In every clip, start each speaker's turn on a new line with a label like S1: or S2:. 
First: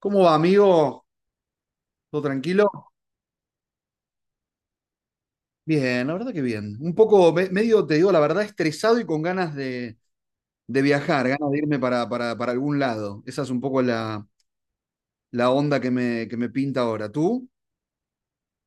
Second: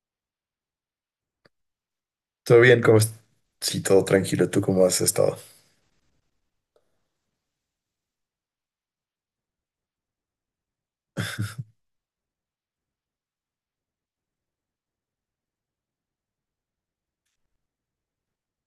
S1: ¿Cómo va, amigo? ¿Todo
S2: ¿Todo bien?
S1: tranquilo?
S2: Sí, todo tranquilo. ¿Tú cómo has estado?
S1: Bien, la verdad que bien. Un poco, medio, te digo, la verdad, estresado y con ganas de viajar, ganas de irme para algún lado. Esa es un poco la onda que me pinta ahora. ¿Tú?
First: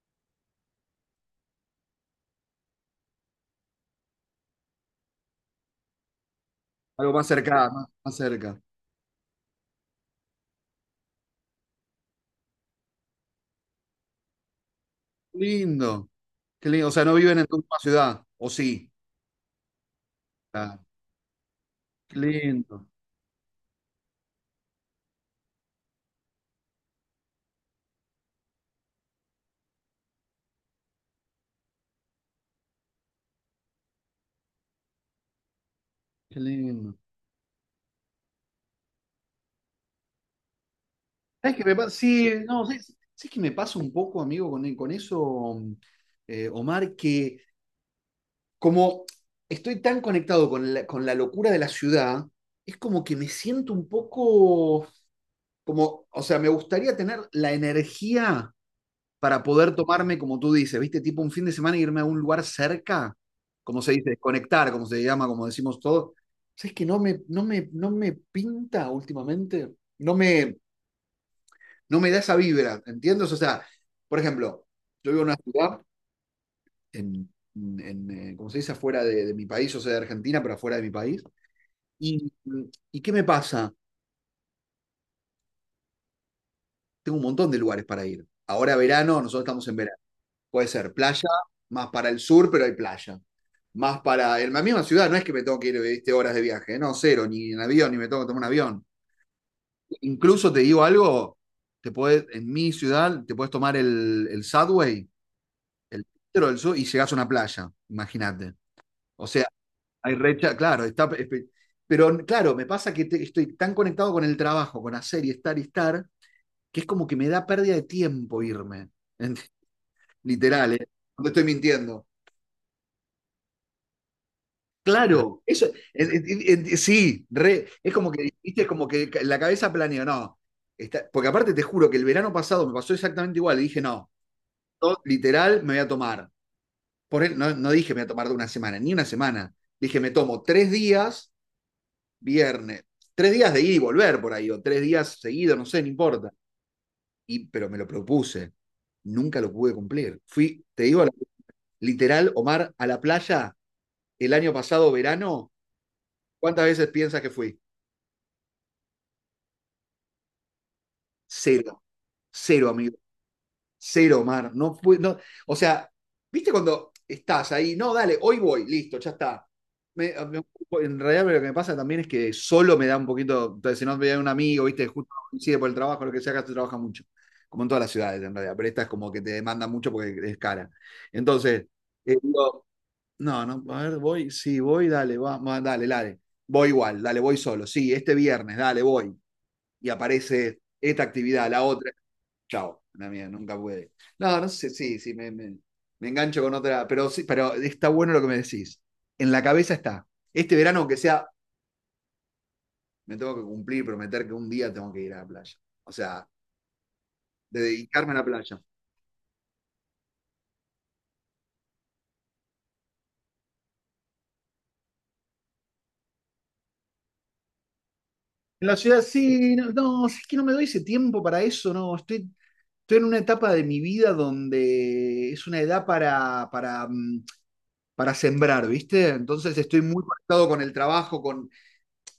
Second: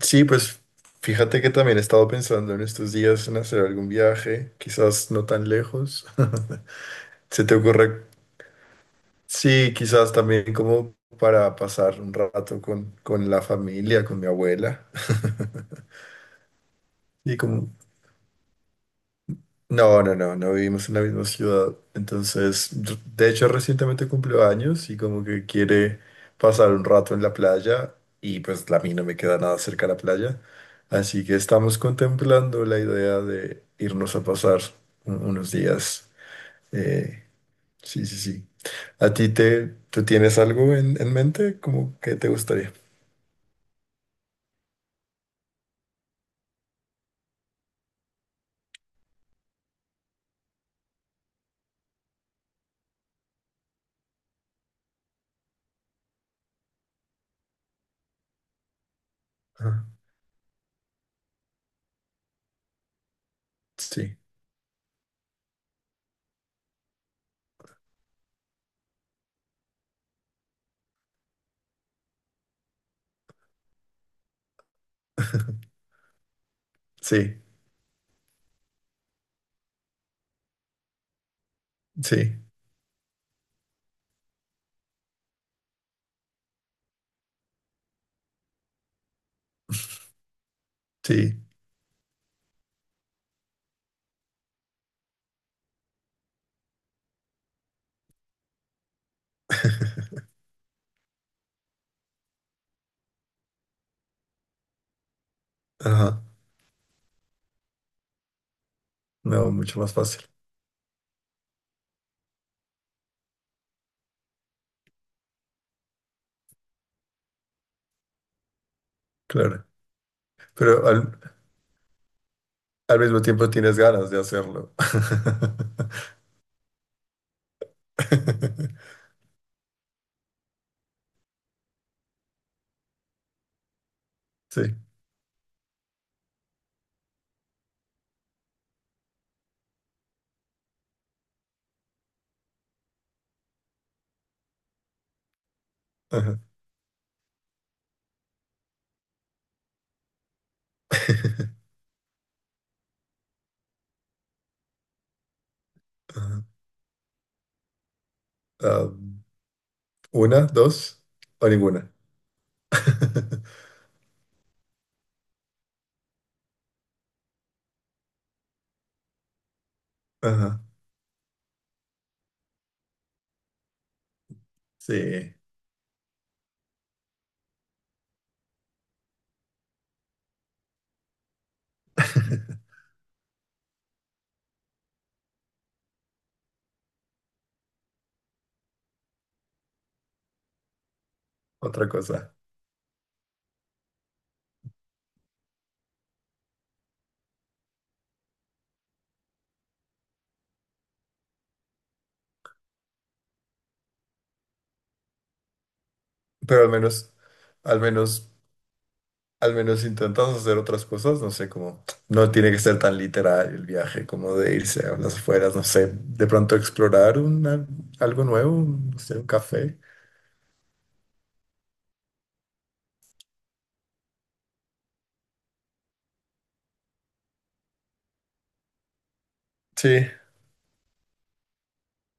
S2: Sí, pues fíjate que también he estado pensando en estos días en hacer algún viaje, quizás no tan lejos.
S1: Algo más
S2: ¿Se te
S1: cerca,
S2: ocurre?
S1: más cerca.
S2: Sí, quizás también como para pasar un rato con la familia, con mi abuela.
S1: Lindo, qué lindo. O sea, no
S2: Y
S1: viven en tu
S2: como,
S1: misma ciudad, ¿o sí?
S2: No, no, no, no
S1: Ah,
S2: vivimos en la misma ciudad.
S1: qué
S2: Entonces,
S1: lindo,
S2: de hecho, recientemente cumplió años y como que quiere pasar un rato en la playa y pues la mí no me queda nada cerca a la playa. Así que estamos contemplando la idea de irnos a pasar unos días.
S1: qué lindo.
S2: Eh, sí, sí, sí. Tú tienes algo en
S1: ¿Sabes
S2: mente?
S1: qué me pasa?
S2: ¿Cómo que te
S1: Sí, no,
S2: gustaría?
S1: ¿sabes qué me pasa un poco, amigo, con eso, Omar? Que como estoy tan conectado con con la locura de la ciudad, es como que me siento un poco como, o sea, me gustaría tener la energía para poder
S2: Ajá.
S1: tomarme, como tú dices, ¿viste? Tipo un fin de semana e irme a un lugar cerca, como se dice,
S2: Sí,
S1: desconectar, como se llama, como decimos todos. ¿Sabes que no me pinta últimamente? No me da esa vibra, ¿entiendes? O sea, por ejemplo, yo vivo en una ciudad, en,
S2: sí,
S1: como se dice, afuera de mi país, o sea, de Argentina, pero afuera de mi país. ¿Y,
S2: sí,
S1: y qué me pasa? Tengo un montón de lugares para ir. Ahora verano, nosotros estamos en verano. Puede ser playa,
S2: sí.
S1: más para el sur, pero hay playa. Más para en la misma ciudad, no es que me tengo que ir, ¿viste? Horas de viaje, ¿eh? No, cero, ni en avión, ni me tengo que tomar un avión. Incluso te digo algo, te podés, en mi ciudad te puedes tomar el Subway, el
S2: Ajá.
S1: metro del sur, y llegás a una playa, imagínate. O sea,
S2: No, mucho más
S1: hay
S2: fácil,
S1: recha, claro, está, pero claro, me pasa que estoy tan conectado con el trabajo, con hacer y estar que es como que me da pérdida de tiempo irme.
S2: claro.
S1: Literal, ¿eh?
S2: Pero al-
S1: No te estoy mintiendo.
S2: Al mismo tiempo tienes ganas de hacerlo.
S1: Claro, eso, sí, re, es como que, viste, es como que la cabeza planeó, no. Porque aparte te juro que el verano pasado me pasó exactamente igual, y dije, no,
S2: Sí.
S1: yo, literal me voy a tomar. Por él, no dije me voy a tomar de una semana, ni una semana. Dije, me tomo tres días, viernes, tres días de ir y volver por ahí, o tres días seguidos, no sé, no importa.
S2: Ajá,
S1: Y, pero me lo propuse. Nunca lo pude cumplir. Fui, te digo, literal, Omar, a la playa el año pasado, verano,
S2: ajá.
S1: ¿cuántas veces piensas que fui?
S2: Am, una, dos o
S1: Cero.
S2: ninguna.
S1: Cero, amigo. Cero, Omar. No, o sea, ¿viste cuando estás ahí? No, dale, hoy voy, listo, ya está. Me- ah, me-
S2: Ajá.
S1: en realidad lo que me pasa también es que solo me da un poquito, entonces si no me da un amigo, viste, justo
S2: Sí.
S1: coincide por el trabajo, lo que sea, acá se trabaja mucho, como en todas las ciudades en realidad, pero esta es como que te demanda mucho porque es cara. Entonces, digo, no, no, a ver, voy, sí, voy, dale, va, dale, dale. Voy igual, dale, voy solo. Sí, este viernes, dale, voy. Y aparece esta actividad, la
S2: Otra
S1: otra.
S2: cosa.
S1: Chao, la mía, nunca puede. No, no sé, sí, sí, me engancho con otra, pero sí, pero está bueno lo que me decís. En la cabeza está. Este verano, aunque sea, me tengo que cumplir, prometer que un día tengo que ir a la playa. O sea,
S2: Pero al menos,
S1: de
S2: al
S1: dedicarme a la
S2: menos,
S1: playa.
S2: al menos intentas hacer otras cosas. No sé, como no tiene que ser tan literal el viaje, como de irse a las afueras, no sé, de pronto explorar algo nuevo,
S1: En la
S2: no
S1: ciudad
S2: sé, un
S1: sí, no,
S2: café.
S1: no, es que no me doy ese tiempo para eso, no, estoy. Estoy en una etapa de mi vida donde es una edad para sembrar, ¿viste? Entonces estoy
S2: Sí,
S1: muy conectado con el trabajo, con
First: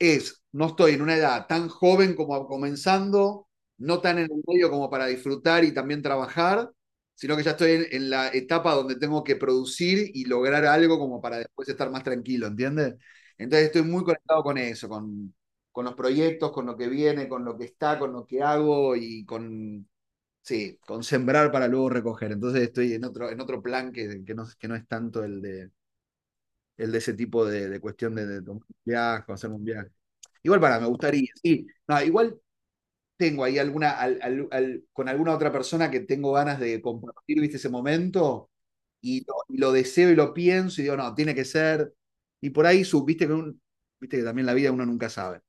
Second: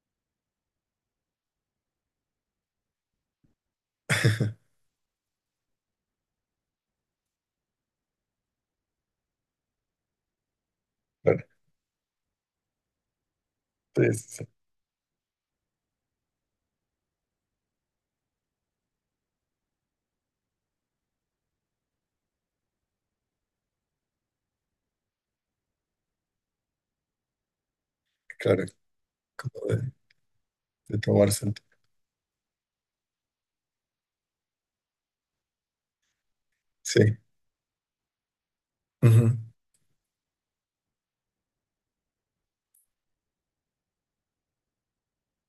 S1: es, no estoy en una edad tan joven como comenzando, no tan en el medio como para disfrutar y también trabajar, sino que ya estoy en la etapa donde tengo que producir y lograr algo como para
S2: claro,
S1: después estar más tranquilo, ¿entiendes? Entonces estoy muy
S2: sí, sí,
S1: conectado
S2: sí,
S1: con eso, con los proyectos, con lo que viene, con lo que está, con lo que hago y con. Sí, con sembrar para luego recoger. Entonces estoy en otro plan que no es tanto el de ese tipo de cuestión de tomar
S2: claro,
S1: un viaje, o hacer un
S2: como
S1: viaje.
S2: de,
S1: Igual para, me
S2: de
S1: gustaría.
S2: tomarse
S1: Sí, no, igual tengo ahí alguna, con alguna otra persona que tengo ganas de
S2: Sí.
S1: compartir, viste, ese momento,
S2: Ujú.
S1: y lo deseo y lo pienso, y digo, no, tiene que ser. Y por ahí, sub, viste, viste que también la vida uno nunca sabe.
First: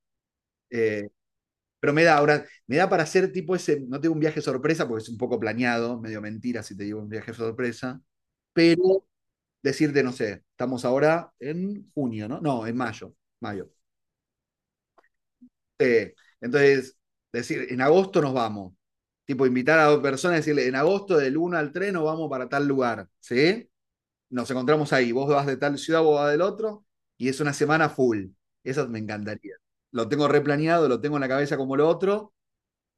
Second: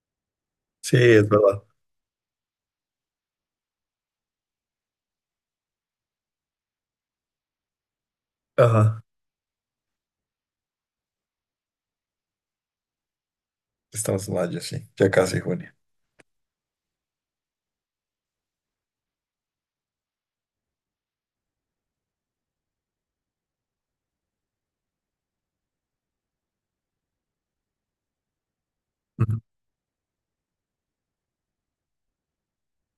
S2: Sí,
S1: Eh,
S2: es verdad.
S1: pero me da ahora, me da para hacer tipo ese, no tengo un viaje sorpresa porque es un poco planeado, medio mentira si te digo un viaje sorpresa,
S2: Ajá.
S1: pero decirte, no sé, estamos ahora en junio, ¿no? No, en mayo, mayo.
S2: Estamos en mayo, sí, ya casi junio.
S1: Eh, entonces, decir, en agosto nos vamos. Tipo, invitar a dos personas y decirle, en agosto del 1 al 3 nos vamos para tal lugar, ¿sí? Nos encontramos ahí, vos vas de tal ciudad, vos vas del otro, y es una semana full. Eso me
S2: Ujú.
S1: encantaría. Lo tengo replaneado, lo tengo en la cabeza como lo otro,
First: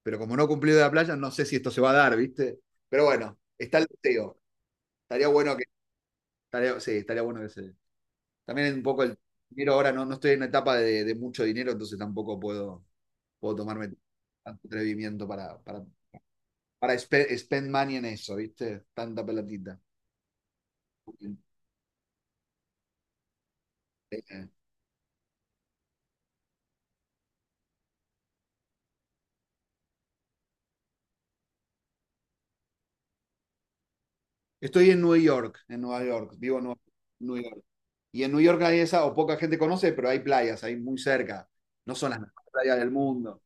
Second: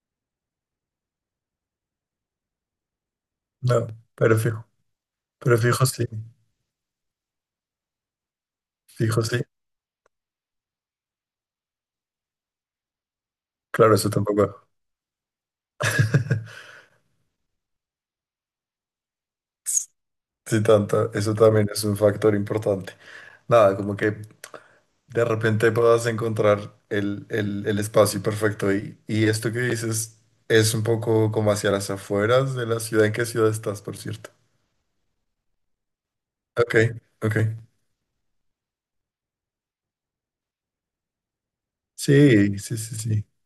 S1: pero como no cumplió de la playa, no sé si esto se va a dar, ¿viste? Pero bueno, está el
S2: No, pero
S1: deseo.
S2: fijo.
S1: Estaría bueno
S2: Pero
S1: que.
S2: fijo sí.
S1: Estaría, sí, estaría bueno que se. También un poco el
S2: Fijo sí.
S1: dinero ahora, no, no estoy en una etapa de mucho dinero, entonces tampoco puedo, puedo tomarme
S2: Claro, eso
S1: tanto
S2: tampoco.
S1: atrevimiento para spend money en eso, ¿viste? Tanta pelatita.
S2: Sí, tanto, eso también es un factor importante. Nada, como que de repente puedas encontrar el espacio perfecto y esto que dices es un poco como hacia las afueras de la ciudad. ¿En qué ciudad estás, por cierto?
S1: Estoy en Nueva York, vivo en
S2: Ok,
S1: Nueva
S2: ok.
S1: Nueva York. Y en Nueva York hay esa, o poca gente conoce, pero hay playas ahí muy cerca. No son las mejores
S2: Sí,
S1: playas
S2: sí,
S1: del
S2: sí, sí.
S1: mundo,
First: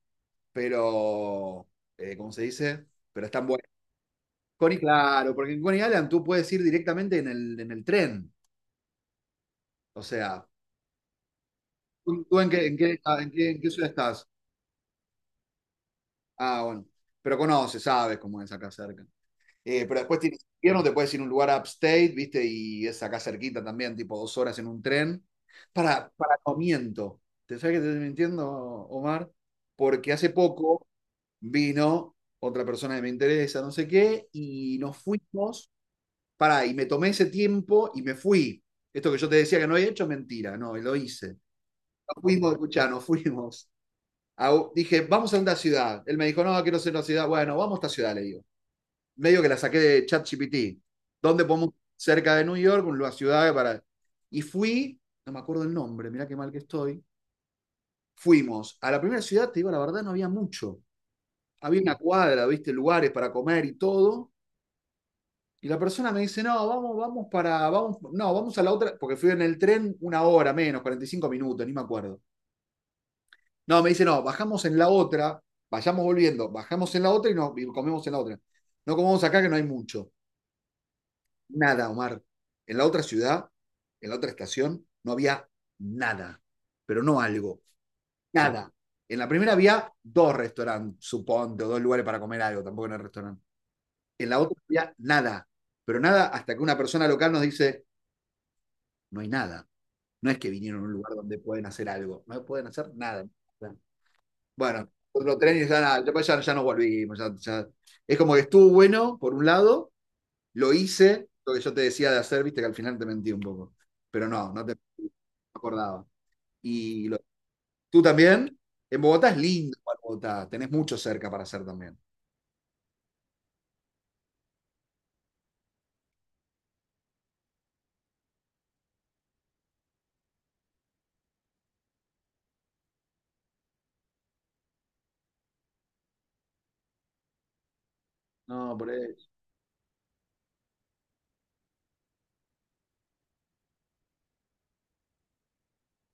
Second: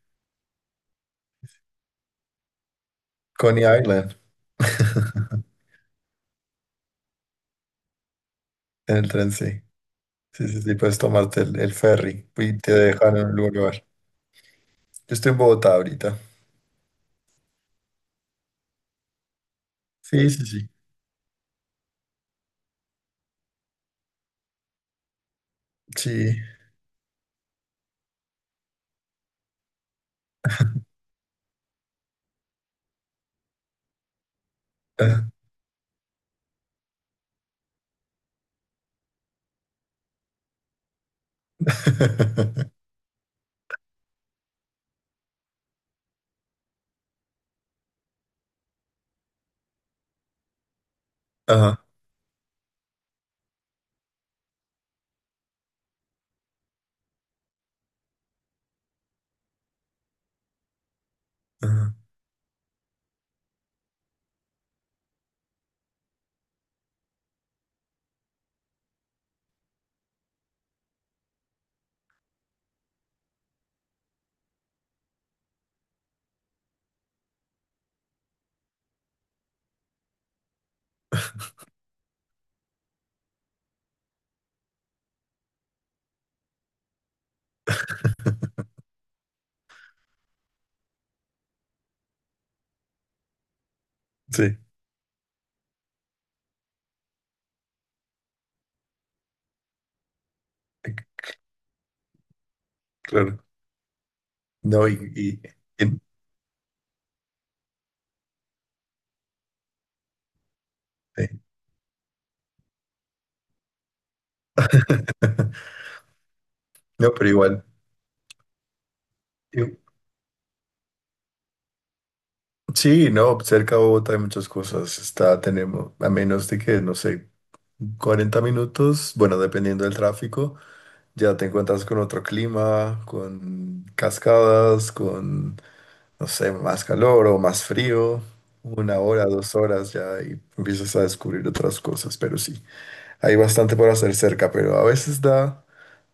S1: pero, ¿cómo se dice? Pero están
S2: Coney
S1: buenas.
S2: Island,
S1: Coney, claro, porque en Coney Island tú puedes ir directamente en el tren.
S2: en el tren, sí.
S1: O sea,
S2: Sí, sí, sí, puedes tomarte el
S1: ¿tú,
S2: ferry
S1: tú en
S2: y
S1: qué,
S2: te dejan en un
S1: en qué
S2: lugar.
S1: ciudad estás?
S2: Yo estoy en Bogotá ahorita.
S1: Ah, bueno. Pero conoces, sabes cómo es acá cerca. Pero después
S2: Sí,
S1: tienes
S2: sí, sí.
S1: invierno, te puedes ir a un lugar upstate, ¿viste? Y es acá cerquita también, tipo dos horas en un tren.
S2: Sí.
S1: No miento. ¿Te sabes que te estoy mintiendo, Omar? Porque hace poco vino otra persona que me interesa, no sé qué, y nos
S2: Ajá,
S1: fuimos pará, y me tomé ese tiempo y me fui. Esto que yo te decía que no había hecho, mentira, no, lo hice. Nos fuimos, escuchá, nos fuimos. A dije, vamos a una ciudad. Él me dijo, no, quiero hacer una ciudad. Bueno, vamos a esta ciudad, le digo. Medio que la saqué de ChatGPT. ¿Dónde podemos?
S2: ajá.
S1: Cerca de New York, una ciudad para... Y fui, no me acuerdo el nombre, mirá qué mal que estoy. Fuimos. A la primera ciudad, te digo, la verdad, no había mucho. Había
S2: Ajá.
S1: una cuadra, viste, lugares para comer y todo. Y la persona me dice, no, vamos a la otra, porque fui en el tren una hora menos, 45 minutos, ni me acuerdo. No, me dice, no, bajamos en la otra, vayamos volviendo, bajamos en la otra y, no y comemos en la otra. No comemos acá que no hay mucho. Nada, Omar. En la otra ciudad, en la otra estación, no había nada, pero no algo, nada. En la primera había dos restaurantes, suponte, o dos lugares para comer algo, tampoco en el restaurante. En la
S2: Sí,
S1: otra había nada, pero nada hasta que una persona local nos dice, no hay nada. No es que vinieron a un
S2: eh,
S1: lugar donde pueden hacer algo, no pueden hacer nada.
S2: claro. No,
S1: Bueno, otro tren y ya,
S2: y-
S1: nada, ya, pues ya nos volvimos. Ya. Es como que estuvo bueno, por un lado, lo
S2: sí.
S1: hice, lo que yo te decía de hacer, viste que al final te mentí un poco. Pero no, no te no acordaba. Y
S2: No,
S1: lo-
S2: pero igual.
S1: Tú también, en Bogotá es
S2: y-
S1: lindo, igual Bogotá, tenés mucho cerca para hacer también.
S2: Sí, no, cerca de Bogotá hay muchas cosas. Está, tenemos, a menos de que, no sé, 40 minutos, bueno, dependiendo del tráfico, ya te encuentras con otro clima, con cascadas, con no sé, más calor o más frío,
S1: No, por
S2: una hora,
S1: eso.
S2: 2 horas ya y empiezas a descubrir otras cosas, pero sí, hay bastante por hacer cerca, pero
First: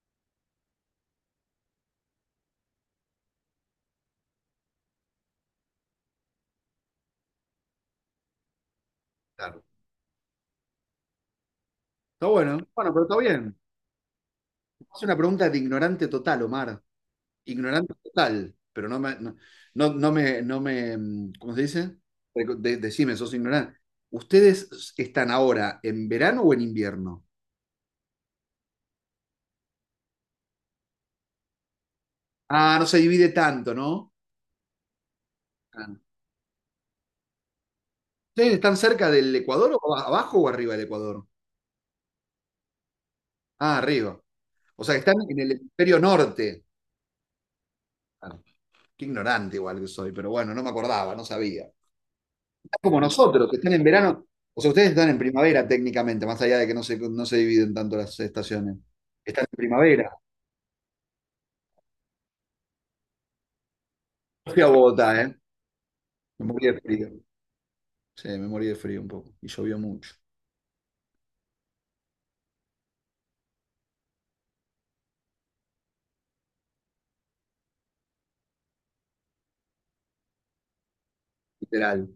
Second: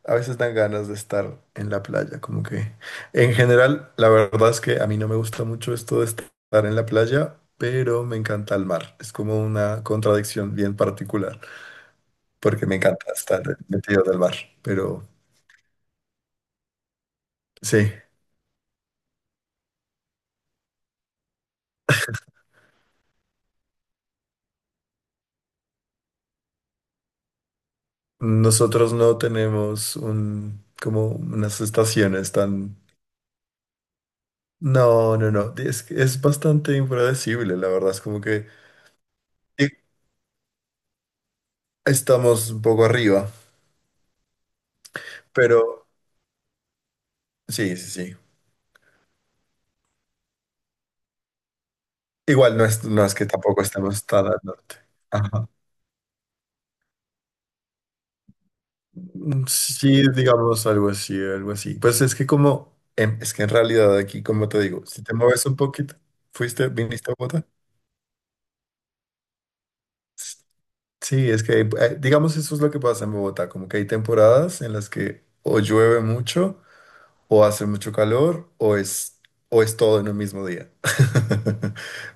S2: a veces dan ganas de estar en la playa, como que en general, la verdad es que a mí no me gusta mucho esto de estar en la playa, pero me encanta el mar, es como
S1: Claro.
S2: una contradicción bien particular,
S1: Está bueno,
S2: porque me
S1: bueno, pero
S2: encanta
S1: está
S2: estar
S1: bien.
S2: metido en el mar,
S1: Es
S2: pero
S1: una pregunta de ignorante total, Omar.
S2: sí.
S1: Ignorante total, pero no, mm, ¿cómo se dice? Decime, sos ignorante. ¿Ustedes están ahora en verano o en invierno?
S2: Nosotros no tenemos como unas estaciones
S1: Ah,
S2: tan.
S1: no se divide tanto, ¿no?
S2: No, no, no. Es,
S1: Ah.
S2: es bastante impredecible, la verdad. Es como que
S1: ¿Ustedes están cerca del Ecuador
S2: i-
S1: o abajo o arriba del Ecuador?
S2: estamos un poco arriba,
S1: Ah, arriba. O sea, que están en el
S2: pero
S1: hemisferio norte.
S2: sí, sí, sí.
S1: Ah, qué ignorante igual que soy, pero bueno, no me acordaba, no sabía.
S2: Igual no
S1: Es
S2: es,
S1: como
S2: no es que
S1: nosotros, que
S2: tampoco
S1: están en
S2: estemos tan
S1: verano.
S2: al
S1: O sea,
S2: norte.
S1: ustedes están en
S2: Ajá.
S1: primavera técnicamente, más allá de que no se dividen tanto las estaciones. Están en
S2: Sí,
S1: primavera.
S2: digamos algo así, algo así. Pues es que como, es que en realidad aquí, como te
S1: Fui a
S2: digo, si te
S1: Bogotá, ¿eh?
S2: mueves un poquito,
S1: Me morí de frío.
S2: viniste a Bogotá.
S1: Sí, me morí de frío un poco. Y llovió mucho.
S2: S- Sí, es que, digamos, eso es lo que pasa en Bogotá, como que hay temporadas en las que o llueve mucho, o hace mucho calor o es, todo en un mismo día.
S1: Literal,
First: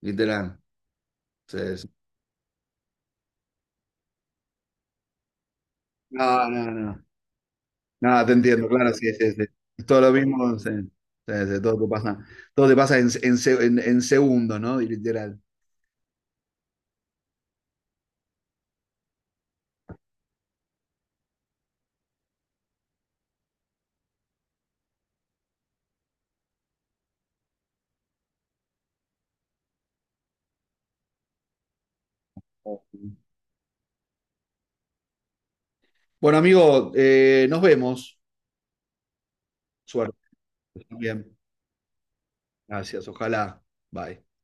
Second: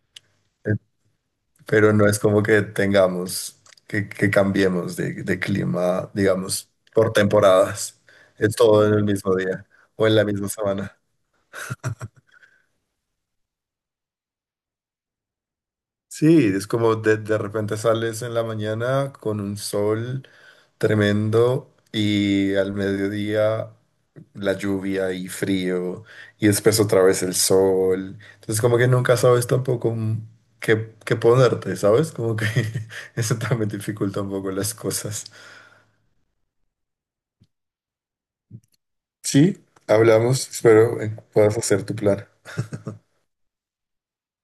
S1: literal.
S2: Eh,
S1: Sí, sí.
S2: Pero no es como que tengamos, que cambiemos de clima,
S1: No, no,
S2: digamos,
S1: no.
S2: por temporadas.
S1: No, te
S2: Es
S1: entiendo,
S2: todo
S1: claro,
S2: en el
S1: sí, sí,
S2: mismo
S1: sí.
S2: día
S1: Es todo
S2: o
S1: lo
S2: en la misma
S1: mismo, sí.
S2: semana.
S1: Sí, sí, todo te pasa en segundos, ¿no? Y literal.
S2: Sí, es como de repente sales en la mañana con un sol. Tremendo. Y al mediodía la lluvia y frío. Y después otra vez el sol. Entonces como que nunca sabes tampoco qué ponerte, ¿sabes? Como que eso también dificulta un poco las cosas.
S1: Bueno, amigo, nos vemos.
S2: Sí,
S1: Suerte.
S2: hablamos. Espero
S1: Bien.
S2: puedas hacer tu plan.
S1: Gracias, ojalá. Bye.